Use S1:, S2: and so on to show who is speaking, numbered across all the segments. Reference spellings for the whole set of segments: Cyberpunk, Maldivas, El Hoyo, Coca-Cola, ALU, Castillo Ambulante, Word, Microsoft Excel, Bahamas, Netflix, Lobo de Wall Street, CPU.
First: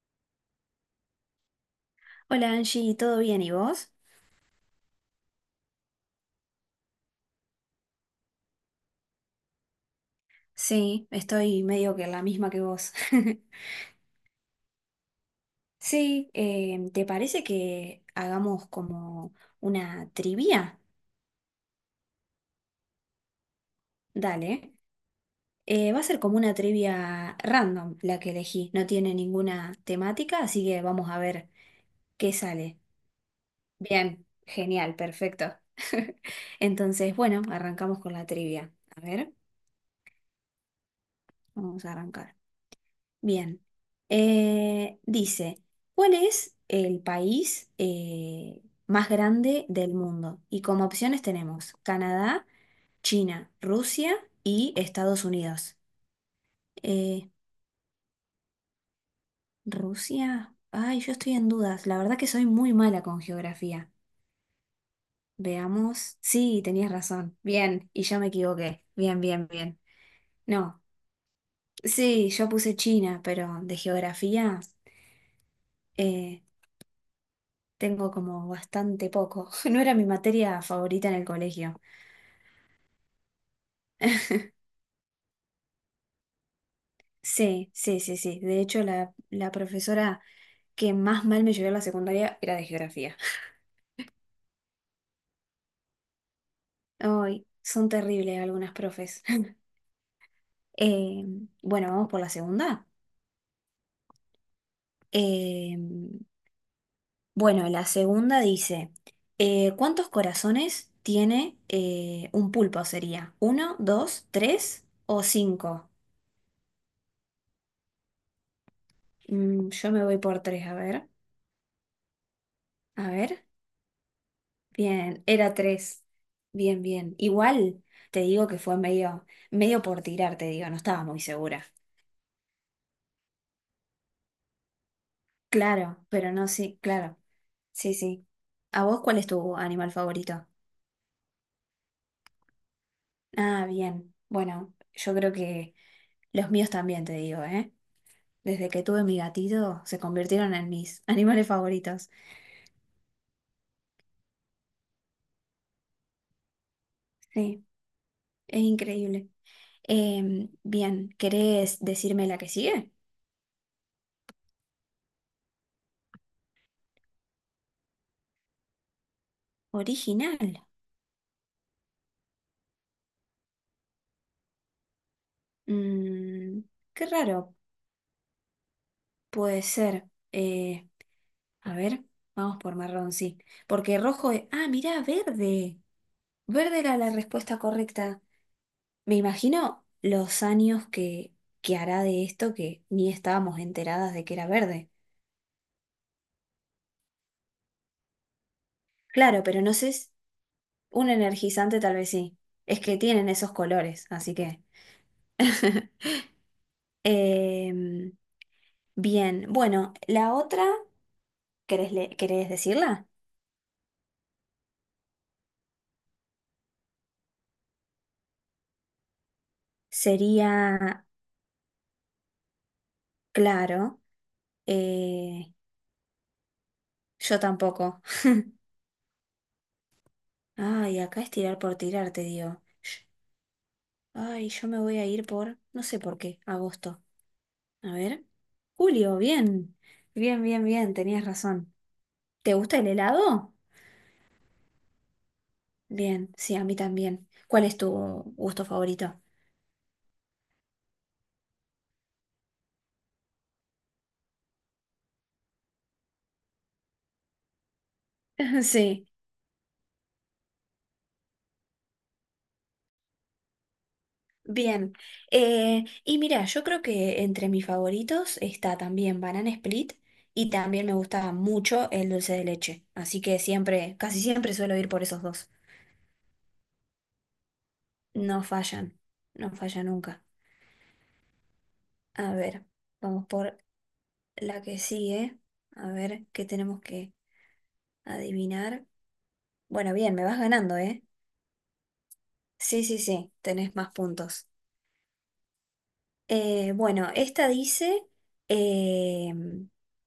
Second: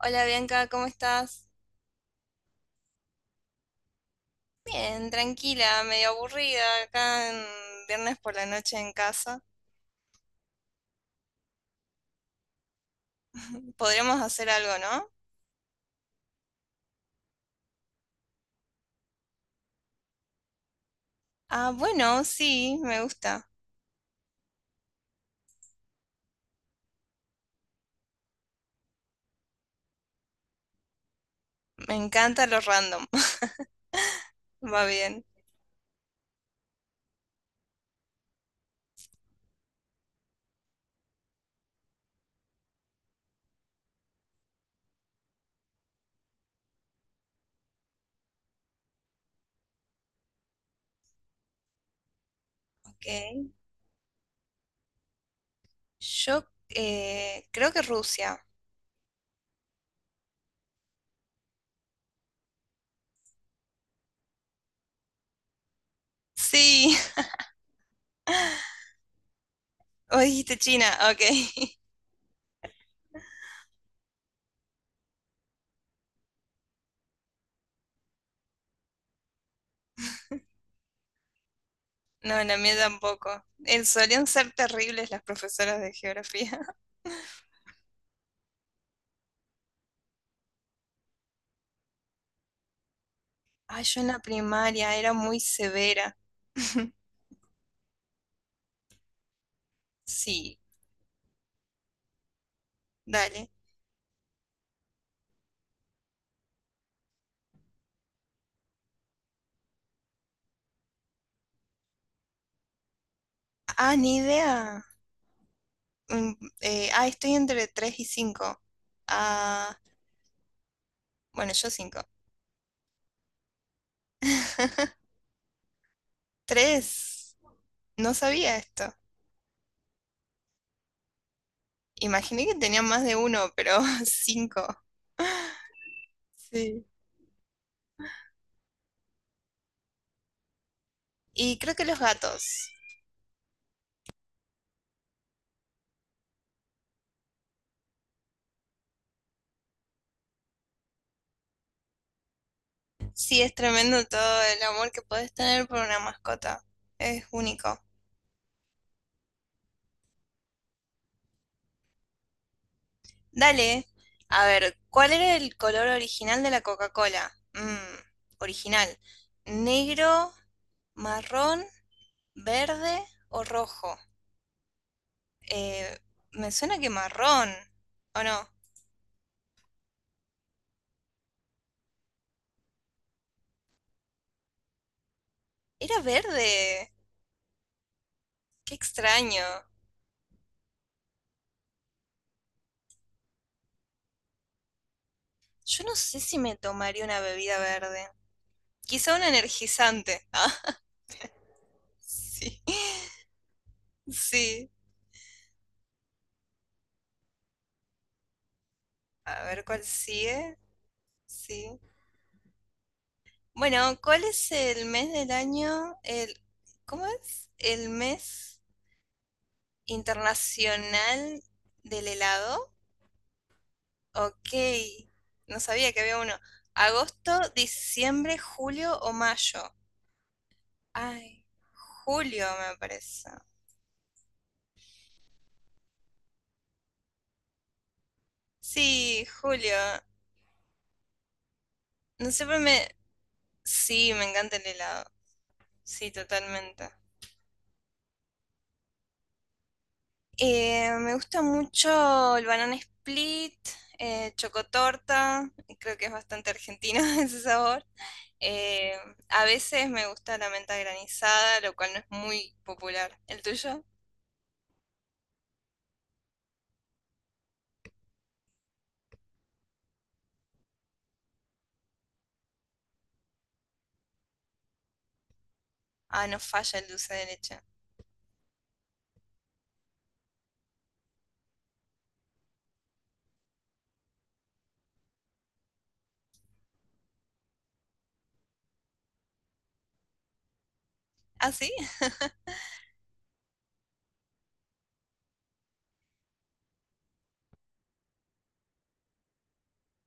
S1: Hola Bianca, ¿cómo estás?
S2: Hola Angie, ¿todo bien y vos?
S1: Bien, tranquila, medio aburrida acá en viernes por la noche en casa.
S2: Sí, estoy medio que la misma que vos.
S1: Podríamos hacer algo, ¿no?
S2: Sí, ¿te parece que hagamos como una trivia?
S1: Ah, bueno, sí, me gusta.
S2: Dale. Va a ser como una trivia random la que elegí. No tiene ninguna temática, así que vamos a ver
S1: Me
S2: qué
S1: encanta lo
S2: sale.
S1: random.
S2: Bien,
S1: Va
S2: genial,
S1: bien.
S2: perfecto. Entonces, bueno, arrancamos con la trivia. A ver, vamos a arrancar. Bien. Dice, ¿cuál es el país más grande del mundo? Y como opciones tenemos Canadá,
S1: Ok.
S2: China, Rusia y Estados Unidos.
S1: Yo
S2: Eh,
S1: creo que Rusia.
S2: Rusia, ay, yo estoy en dudas. La verdad que soy muy mala con geografía. Veamos. Sí, tenías
S1: Sí.
S2: razón. Bien, y yo me equivoqué. Bien, bien, bien.
S1: O dijiste
S2: No,
S1: China, ok.
S2: sí, yo puse China, pero de geografía. eh, Tengo como bastante poco. No era mi materia favorita en el colegio.
S1: No, la mía tampoco. Solían ser terribles las profesoras de geografía.
S2: Sí, sí, sí, sí. De hecho, la profesora que más mal me llevó a la secundaria era de geografía.
S1: Ay, yo en la primaria era muy severa.
S2: Ay, son terribles algunas profes.
S1: Sí,
S2: Eh, bueno, vamos por la segunda.
S1: dale.
S2: Eh, bueno, la segunda dice, ¿cuántos corazones tiene un pulpo? ¿Sería uno,
S1: Ah, ni
S2: dos,
S1: idea.
S2: tres o cinco?
S1: Mm, estoy entre 3 y cinco.
S2: Mm,
S1: Ah,
S2: yo me voy por tres, a ver.
S1: bueno, yo 5,
S2: A ver. Bien, era tres. Bien, bien.
S1: tres.
S2: Igual
S1: No
S2: te digo
S1: sabía
S2: que fue
S1: esto.
S2: medio, medio por tirar, te digo, no estaba muy segura.
S1: Imaginé que tenían más de uno, pero cinco.
S2: Claro, pero no, sí,
S1: Sí.
S2: claro. Sí, sí. ¿A vos cuál es tu animal favorito?
S1: Y creo que los gatos.
S2: Ah, bien. Bueno, yo creo que los míos también, te digo, ¿eh? Desde que tuve mi gatito, se convirtieron en mis animales favoritos.
S1: Sí, es tremendo todo el amor que puedes tener por una mascota. Es
S2: Sí,
S1: único.
S2: es increíble. Bien, ¿querés decirme la que sigue?
S1: Dale. A ver, ¿cuál era el color original de la Coca-Cola? Original. Negro,
S2: Original.
S1: marrón. ¿Verde o rojo? Eh, me
S2: Mm,
S1: suena que
S2: qué
S1: marrón,
S2: raro.
S1: ¿o no?
S2: Puede ser. A ver, vamos por marrón, sí. Porque rojo es... Ah, mirá, verde.
S1: Era
S2: Verde
S1: verde.
S2: era la respuesta correcta.
S1: Qué
S2: Me
S1: extraño.
S2: imagino los años que hará de esto que ni estábamos enteradas de que era verde.
S1: Yo no sé si me tomaría una bebida verde. Quizá un
S2: Claro, pero no sé,
S1: energizante. Ah,
S2: un energizante tal vez sí.
S1: sí.
S2: Es que tienen esos colores, así que...
S1: Sí.
S2: Em,
S1: A
S2: bien,
S1: ver cuál
S2: bueno, la
S1: sigue.
S2: otra,
S1: Sí.
S2: ¿Querés decirla?
S1: Bueno, ¿cuál es el mes del año? El, ¿cómo es? El mes
S2: Sería,
S1: internacional del helado.
S2: claro,
S1: Ok,
S2: eh,
S1: no sabía que había uno.
S2: yo
S1: Agosto,
S2: tampoco.
S1: diciembre, julio o mayo.
S2: Ay, acá es
S1: Ay,
S2: tirar por tirar, te
S1: julio
S2: digo.
S1: me parece.
S2: Ay, yo me voy a ir por, no sé por qué, agosto. A ver. Julio,
S1: Sí,
S2: bien.
S1: julio.
S2: Bien, bien, bien, tenías razón.
S1: No
S2: ¿Te
S1: siempre
S2: gusta el
S1: me...
S2: helado?
S1: Sí, me encanta el helado. Sí,
S2: Bien, sí, a mí
S1: totalmente.
S2: también. ¿Cuál es tu gusto favorito?
S1: Me gusta mucho el banana split, chocotorta. Creo que es bastante argentino ese sabor. Eh,
S2: Sí,
S1: a veces me gusta la menta granizada, lo cual no es muy popular. ¿El tuyo?
S2: bien. Y mira, yo creo que entre mis favoritos está también Banana Split y también me gusta mucho el dulce de leche. Así que siempre, casi siempre suelo ir por esos dos.
S1: Ah, no falla el dulce de leche.
S2: No fallan, no falla nunca. A ver, vamos por la que sigue. A ver qué tenemos que adivinar. Bueno, bien, me vas ganando, ¿eh?
S1: ¿Ah, sí?
S2: Sí, sí, sí, tenés más puntos. Bueno, esta dice, eh,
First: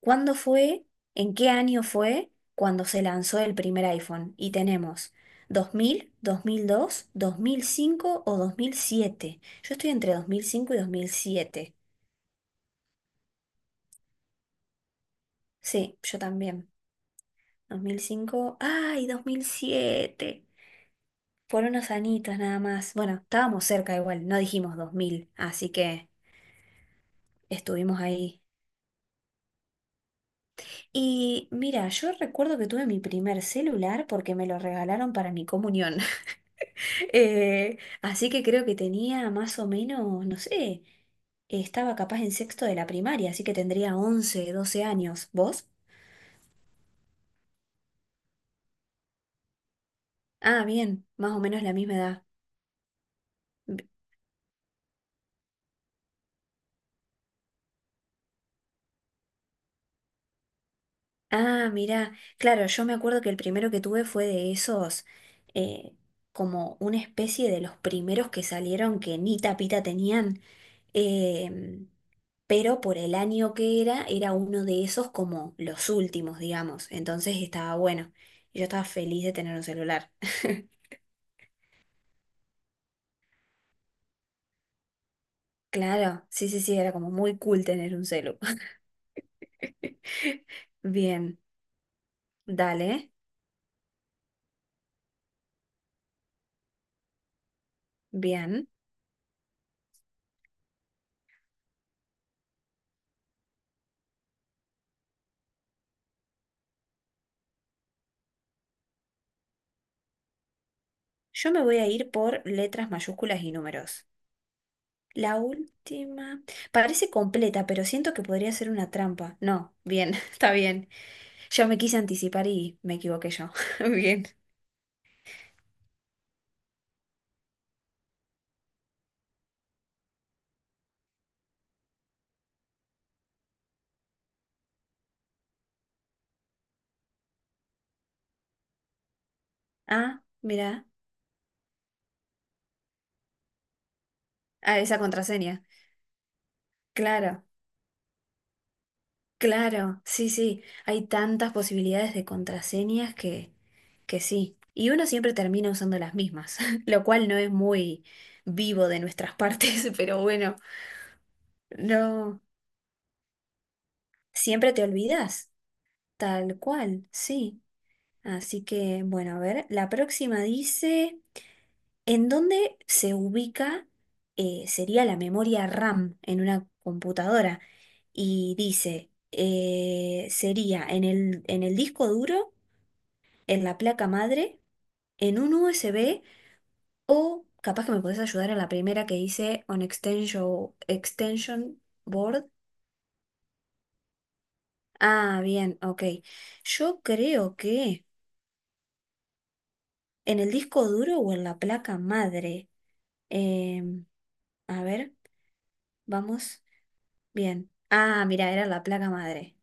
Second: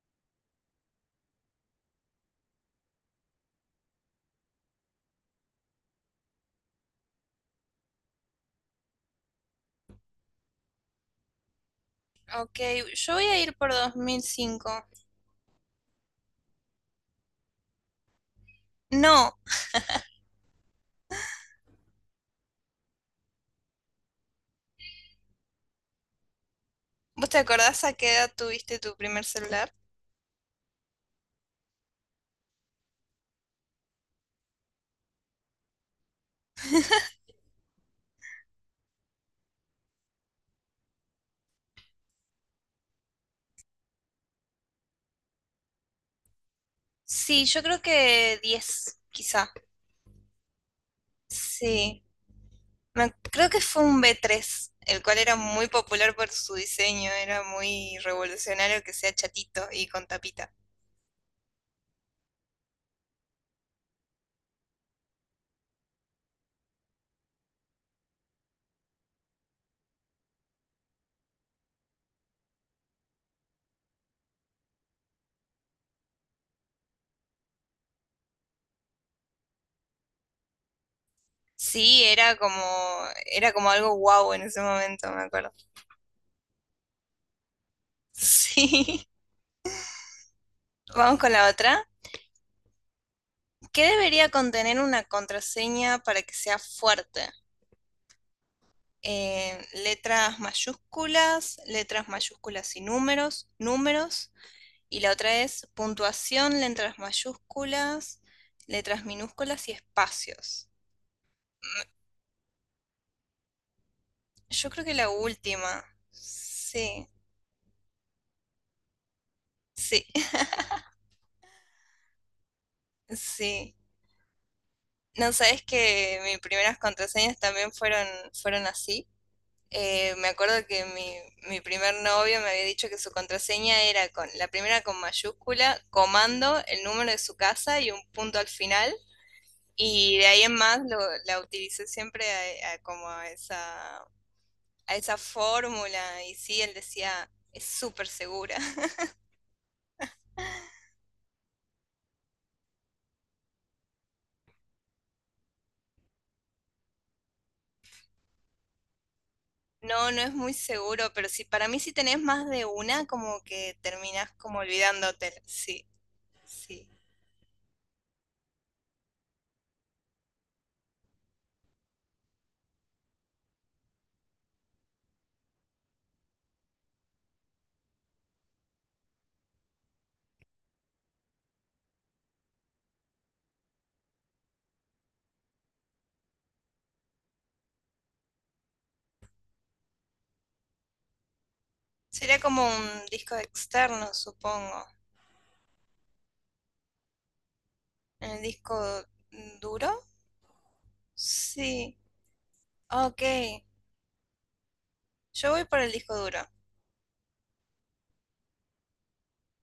S2: ¿cuándo fue, en qué año fue cuando se lanzó el primer iPhone? Y tenemos dos dos dos mil mil 2005 o 2007. Yo estoy entre 2005 y 2007.
S1: Ok, yo voy a ir por dos mil cinco.
S2: Sí, yo también. 2005, ay, dos
S1: No,
S2: mil siete por unos añitos nada más. Bueno, estábamos cerca igual, no dijimos 2000, así que
S1: ¿vos te acordás a
S2: estuvimos
S1: qué edad
S2: ahí.
S1: tuviste tu primer celular?
S2: Y mira, yo recuerdo que tuve mi primer celular porque me lo regalaron para mi comunión. Así que creo que tenía más o menos, no sé, estaba capaz en sexto de la primaria, así que tendría 11 12 años. ¿Vos?
S1: Sí, yo creo que diez, quizá.
S2: Ah, bien, más o menos la misma
S1: Sí,
S2: edad.
S1: Creo que fue un b tres, el cual era muy popular por su diseño, era muy revolucionario que sea chatito y con tapita.
S2: Ah, mira, claro, yo me acuerdo que el primero que tuve fue de esos, eh, como una especie de los primeros que salieron que ni tapita tenían, em, pero por el año que era, era uno de esos como los últimos, digamos, entonces estaba bueno, y yo estaba feliz de tener un celular.
S1: Sí, era como algo guau en ese momento, me acuerdo.
S2: Claro, sí, sí, sí, era como muy cool tener un celu.
S1: Sí. Vamos con
S2: Bien,
S1: la otra.
S2: dale,
S1: ¿Qué debería contener una contraseña para que sea fuerte?
S2: bien.
S1: Letras mayúsculas y números, números. Y la otra es puntuación, letras mayúsculas, letras minúsculas y espacios.
S2: Yo me voy a ir por letras mayúsculas y números.
S1: Yo creo que la
S2: La
S1: última.
S2: última.
S1: Sí,
S2: Parece completa, pero siento que podría ser una trampa. No,
S1: sí,
S2: bien, está bien. Yo me quise anticipar y me equivoqué yo.
S1: sí.
S2: Bien.
S1: No sabes que mis primeras contraseñas también fueron así. Me acuerdo que mi primer novio me había dicho que su contraseña era con la primera con mayúscula, comando, el número de su casa y un punto al final. Y
S2: Ah,
S1: de ahí en más
S2: mira.
S1: la utilicé siempre a como
S2: Ah,
S1: a
S2: esa
S1: esa
S2: contraseña.
S1: fórmula. Y sí, él decía,
S2: Claro,
S1: es súper segura.
S2: claro. Sí, sí. Hay tantas posibilidades de contraseñas que sí. Y uno siempre termina usando las mismas, lo cual no es muy vivo de nuestras partes,
S1: No, no
S2: pero
S1: es muy
S2: bueno,
S1: seguro, pero sí, para mí si tenés
S2: no.
S1: más de una, como que terminás como
S2: Siempre te
S1: olvidándote.
S2: olvidas.
S1: Sí,
S2: Tal
S1: sí.
S2: cual, sí. Así que, bueno, a ver, la próxima dice, ¿en dónde se ubica, sería la memoria RAM en una computadora? Y dice, sería en el disco duro, en la placa madre, en un USB o capaz que me podés ayudar en la primera que dice on extension, extension
S1: Sería
S2: board.
S1: como un disco externo, supongo.
S2: Ah, bien, ok. Yo creo que
S1: ¿En el disco duro?
S2: en el disco duro o en la
S1: Sí.
S2: placa madre.
S1: Ok.
S2: Em, a ver,
S1: Yo voy por el disco duro.
S2: vamos. Bien. Ah, mira, era la placa madre.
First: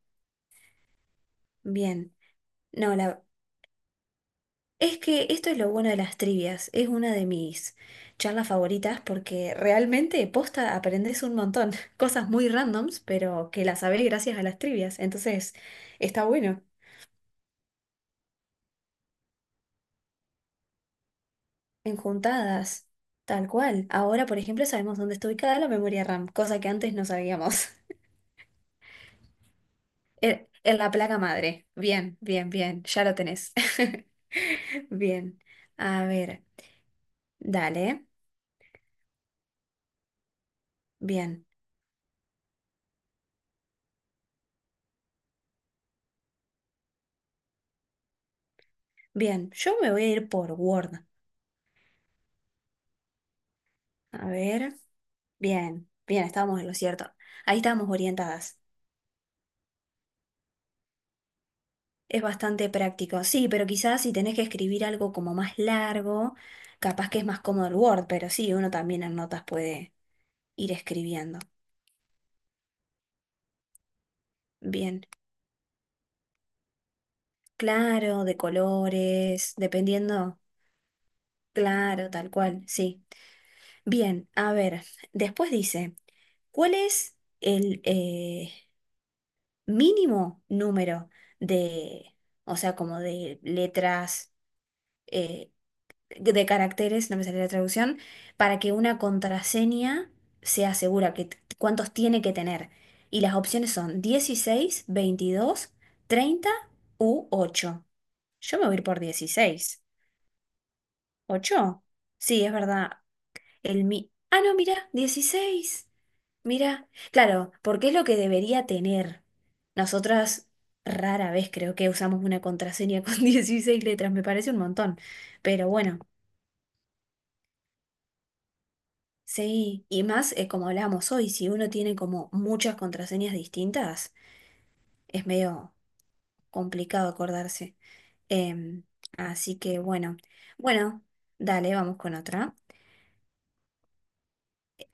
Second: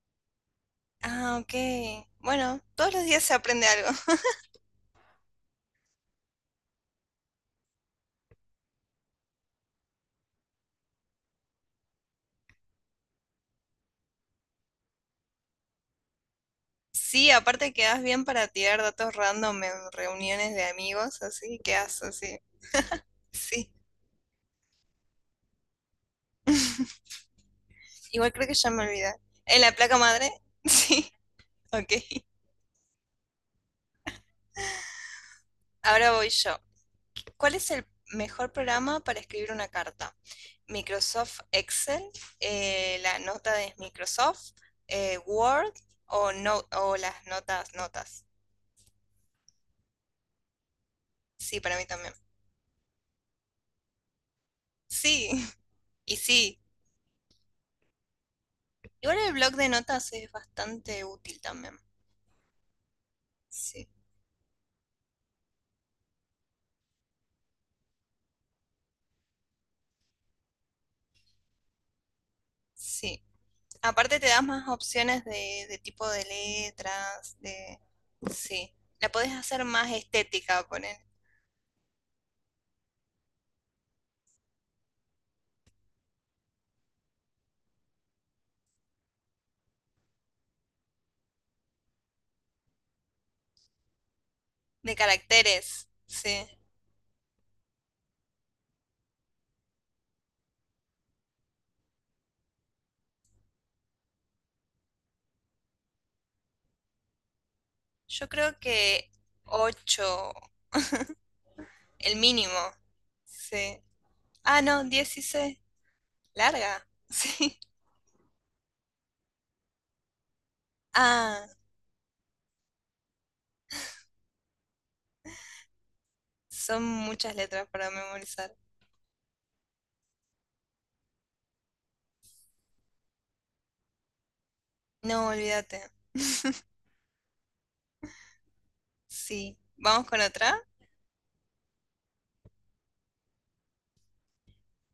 S1: Ah, ok.
S2: Bien.
S1: Bueno, todos
S2: No,
S1: los
S2: la...
S1: días se aprende algo.
S2: es que esto es lo bueno de las trivias. Es una de mis charlas favoritas porque realmente posta aprendes un montón. Cosas muy randoms, pero que las sabés gracias a las trivias. Entonces, está bueno.
S1: Sí, aparte quedas bien para tirar datos random en reuniones de amigos, así quedas así.
S2: Enjuntadas. Tal
S1: Sí.
S2: cual. Ahora, por ejemplo, sabemos dónde está ubicada la memoria RAM, cosa que antes no sabíamos.
S1: Igual creo que ya me olvidé. ¿En la placa madre?
S2: En, en la
S1: Sí.
S2: placa madre.
S1: Ok.
S2: Bien, bien, bien. Ya lo tenés. Bien. A
S1: Ahora voy
S2: ver,
S1: yo. ¿Cuál es el
S2: dale.
S1: mejor programa para escribir una carta? Microsoft
S2: Bien,
S1: Excel, la nota de Microsoft, Word o, no, o las notas, notas.
S2: bien. Yo me voy a ir por Word.
S1: Sí, para mí también.
S2: A ver.
S1: Sí,
S2: Bien,
S1: y
S2: bien,
S1: sí.
S2: estábamos en lo cierto. Ahí estábamos orientadas.
S1: Igual el blog de notas es bastante útil también.
S2: Es bastante práctico. Sí, pero
S1: Sí,
S2: quizás si tenés que escribir algo como más largo, capaz que es más cómodo el Word, pero sí, uno también en notas puede ir escribiendo.
S1: sí. Aparte te das más
S2: Bien.
S1: opciones de tipo de letras, de...
S2: Claro, de
S1: Sí. La podés
S2: colores,
S1: hacer más
S2: dependiendo.
S1: estética, poner.
S2: Claro, tal cual, sí. Bien, a ver, después dice, ¿cuál es el mínimo número de, o sea, como de letras,
S1: De
S2: eh,
S1: caracteres,
S2: de
S1: sí.
S2: caracteres, no me sale la traducción, para que una contraseña sea segura, que, cuántos tiene que tener? Y las opciones son 16, 22, 30 u ocho.
S1: Yo
S2: Yo
S1: creo
S2: me voy a ir por
S1: que
S2: dieciséis.
S1: 8
S2: Ocho.
S1: el
S2: Sí,
S1: mínimo.
S2: es verdad.
S1: Sí.
S2: El mi... Ah, no,
S1: Ah, no,
S2: mira,
S1: dieciséis.
S2: 16.
S1: Larga.
S2: Mira, claro,
S1: Sí.
S2: porque es lo que debería tener. Nosotras rara
S1: Ah,
S2: vez creo que usamos una contraseña con 16 letras, me parece un montón. Pero bueno,
S1: son muchas letras para memorizar.
S2: sí, y más como hablábamos hoy, si uno tiene como muchas contraseñas distintas, es
S1: No,
S2: medio
S1: olvídate.
S2: complicado acordarse. Em,
S1: Sí.
S2: así que
S1: Vamos
S2: bueno,
S1: con otra.
S2: bueno, dale, vamos con otra.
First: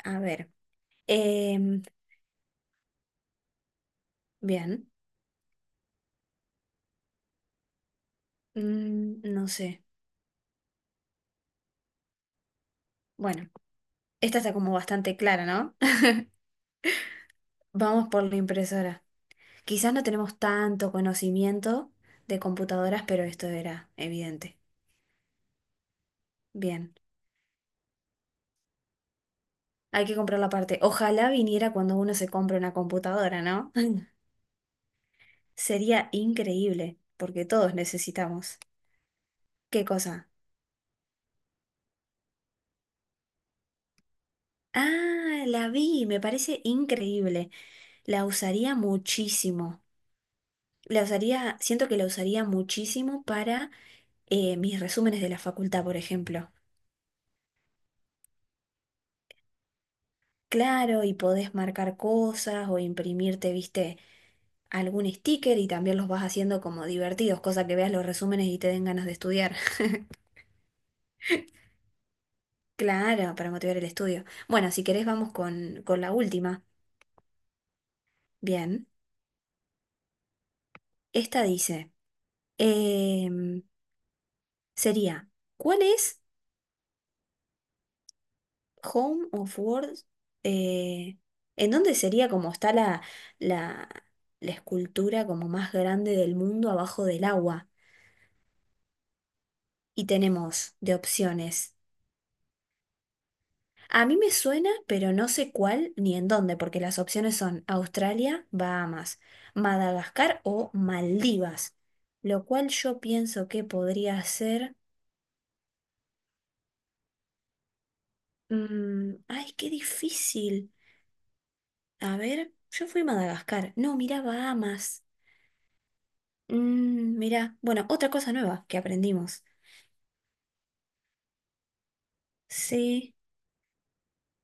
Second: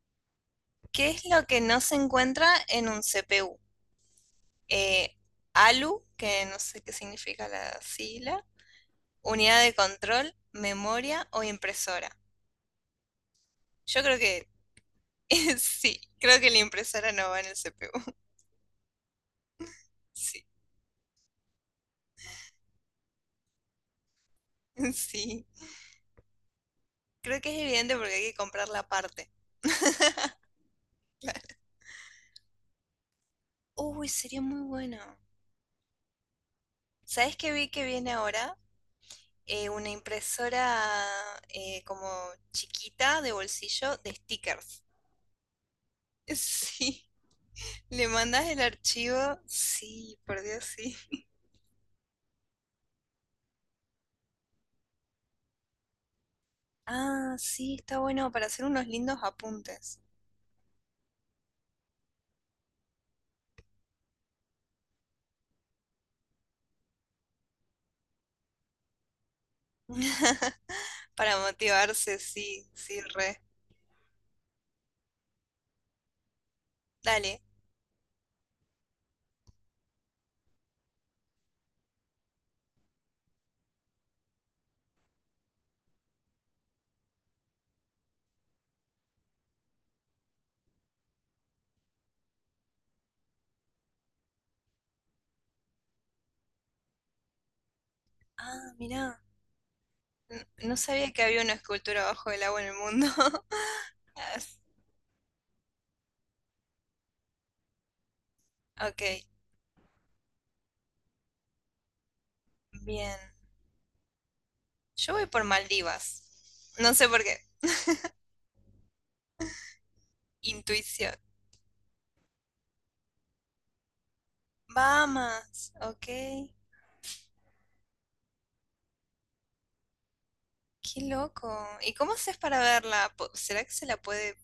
S2: A ver,
S1: ¿Qué es lo que no
S2: em,
S1: se encuentra en un CPU?
S2: bien,
S1: Eh, ALU, que no sé qué significa la sigla.
S2: no
S1: Unidad de
S2: sé.
S1: control, memoria o impresora.
S2: Bueno,
S1: Yo creo
S2: esta
S1: que
S2: está como bastante clara, ¿no?
S1: sí, creo que la impresora no va en el
S2: Vamos
S1: CPU.
S2: por la impresora. Quizás no tenemos tanto conocimiento de computadoras, pero esto era evidente.
S1: Sí,
S2: Bien,
S1: creo que es evidente porque hay que comprar la parte.
S2: hay que comprar la parte. Ojalá viniera cuando uno se compra una computadora, ¿no?
S1: Uy, sería muy bueno.
S2: Sería increíble,
S1: ¿Sabes
S2: porque
S1: qué vi
S2: todos
S1: que viene ahora?
S2: necesitamos. ¿Qué
S1: Una
S2: cosa?
S1: impresora como chiquita de bolsillo de stickers.
S2: Ah, la vi, me parece
S1: Sí,
S2: increíble.
S1: le
S2: La
S1: mandas el
S2: usaría
S1: archivo.
S2: muchísimo.
S1: Sí, por Dios, sí.
S2: La usaría, siento que la usaría muchísimo para mis resúmenes de la facultad, por ejemplo.
S1: Ah, sí, está bueno para hacer unos lindos apuntes.
S2: Claro, y podés marcar cosas o imprimirte, viste algún sticker y también los vas haciendo como divertidos, cosa que veas los resúmenes y te den ganas de estudiar.
S1: Para motivarse, sí, sí,
S2: Claro,
S1: re.
S2: para motivar el estudio. Bueno, si querés vamos con la última.
S1: Dale.
S2: Bien, esta dice, em, sería, ¿cuál es Home of Words? eh, ¿En dónde sería como está la, la escultura como más grande del mundo abajo del agua?
S1: Ah, mirá.
S2: Y tenemos
S1: No
S2: de
S1: sabía que había una
S2: opciones.
S1: escultura bajo el agua en el mundo.
S2: A mí me
S1: As-
S2: suena, pero no sé cuál ni en dónde, porque las opciones son Australia,
S1: Ok,
S2: Bahamas, Madagascar o Maldivas, lo cual yo
S1: bien.
S2: pienso que podría ser...
S1: Yo voy por Maldivas. No sé por qué.
S2: Ay, qué difícil.
S1: Intuición.
S2: A ver, yo fui a Madagascar. No, mirá, Bahamas.
S1: Bahamas, ok.
S2: Mirá, bueno, otra cosa nueva que aprendimos.
S1: Qué loco. ¿Y cómo haces para verla?
S2: Sí.
S1: ¿Será que se la puede,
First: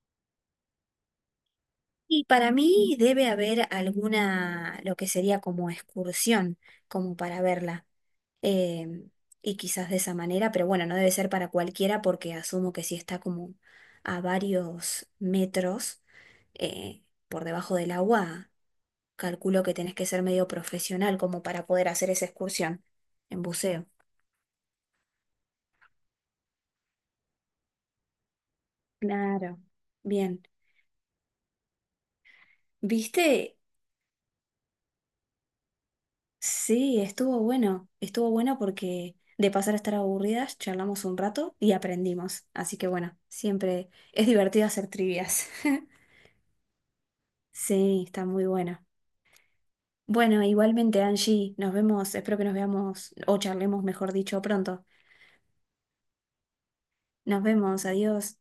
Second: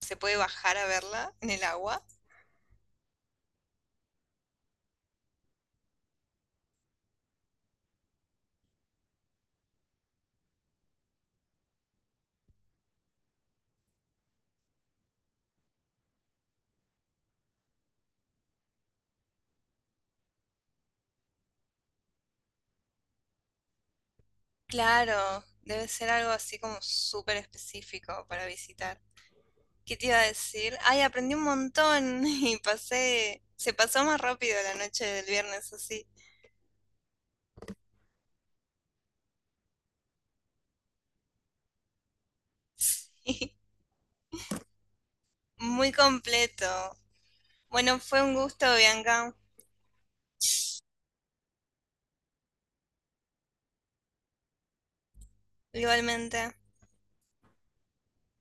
S1: se puede bajar a verla en el agua?
S2: Y para mí debe haber alguna, lo que sería como excursión, como para verla. eh, y quizás de esa manera, pero bueno, no debe ser para cualquiera porque asumo que si está como a varios metros eh, por debajo del agua, calculo que tenés que ser medio profesional como para poder hacer esa excursión en buceo.
S1: Claro, debe ser algo así como súper específico para visitar.
S2: Claro,
S1: ¿Qué te iba a
S2: bien.
S1: decir? Ay, aprendí un montón y pasé,
S2: ¿Viste?
S1: se pasó más rápido la noche del viernes así.
S2: Sí, estuvo bueno. Estuvo bueno porque de pasar a estar aburridas, charlamos un rato y aprendimos. Así que bueno,
S1: Sí,
S2: siempre es divertido hacer trivias.
S1: muy completo. Bueno,
S2: Sí,
S1: fue
S2: está
S1: un
S2: muy
S1: gusto,
S2: bueno.
S1: Bianca.
S2: Bueno, igualmente, Angie, nos vemos, espero que nos veamos o charlemos, mejor dicho, pronto.
S1: Igualmente.
S2: Nos vemos, adiós.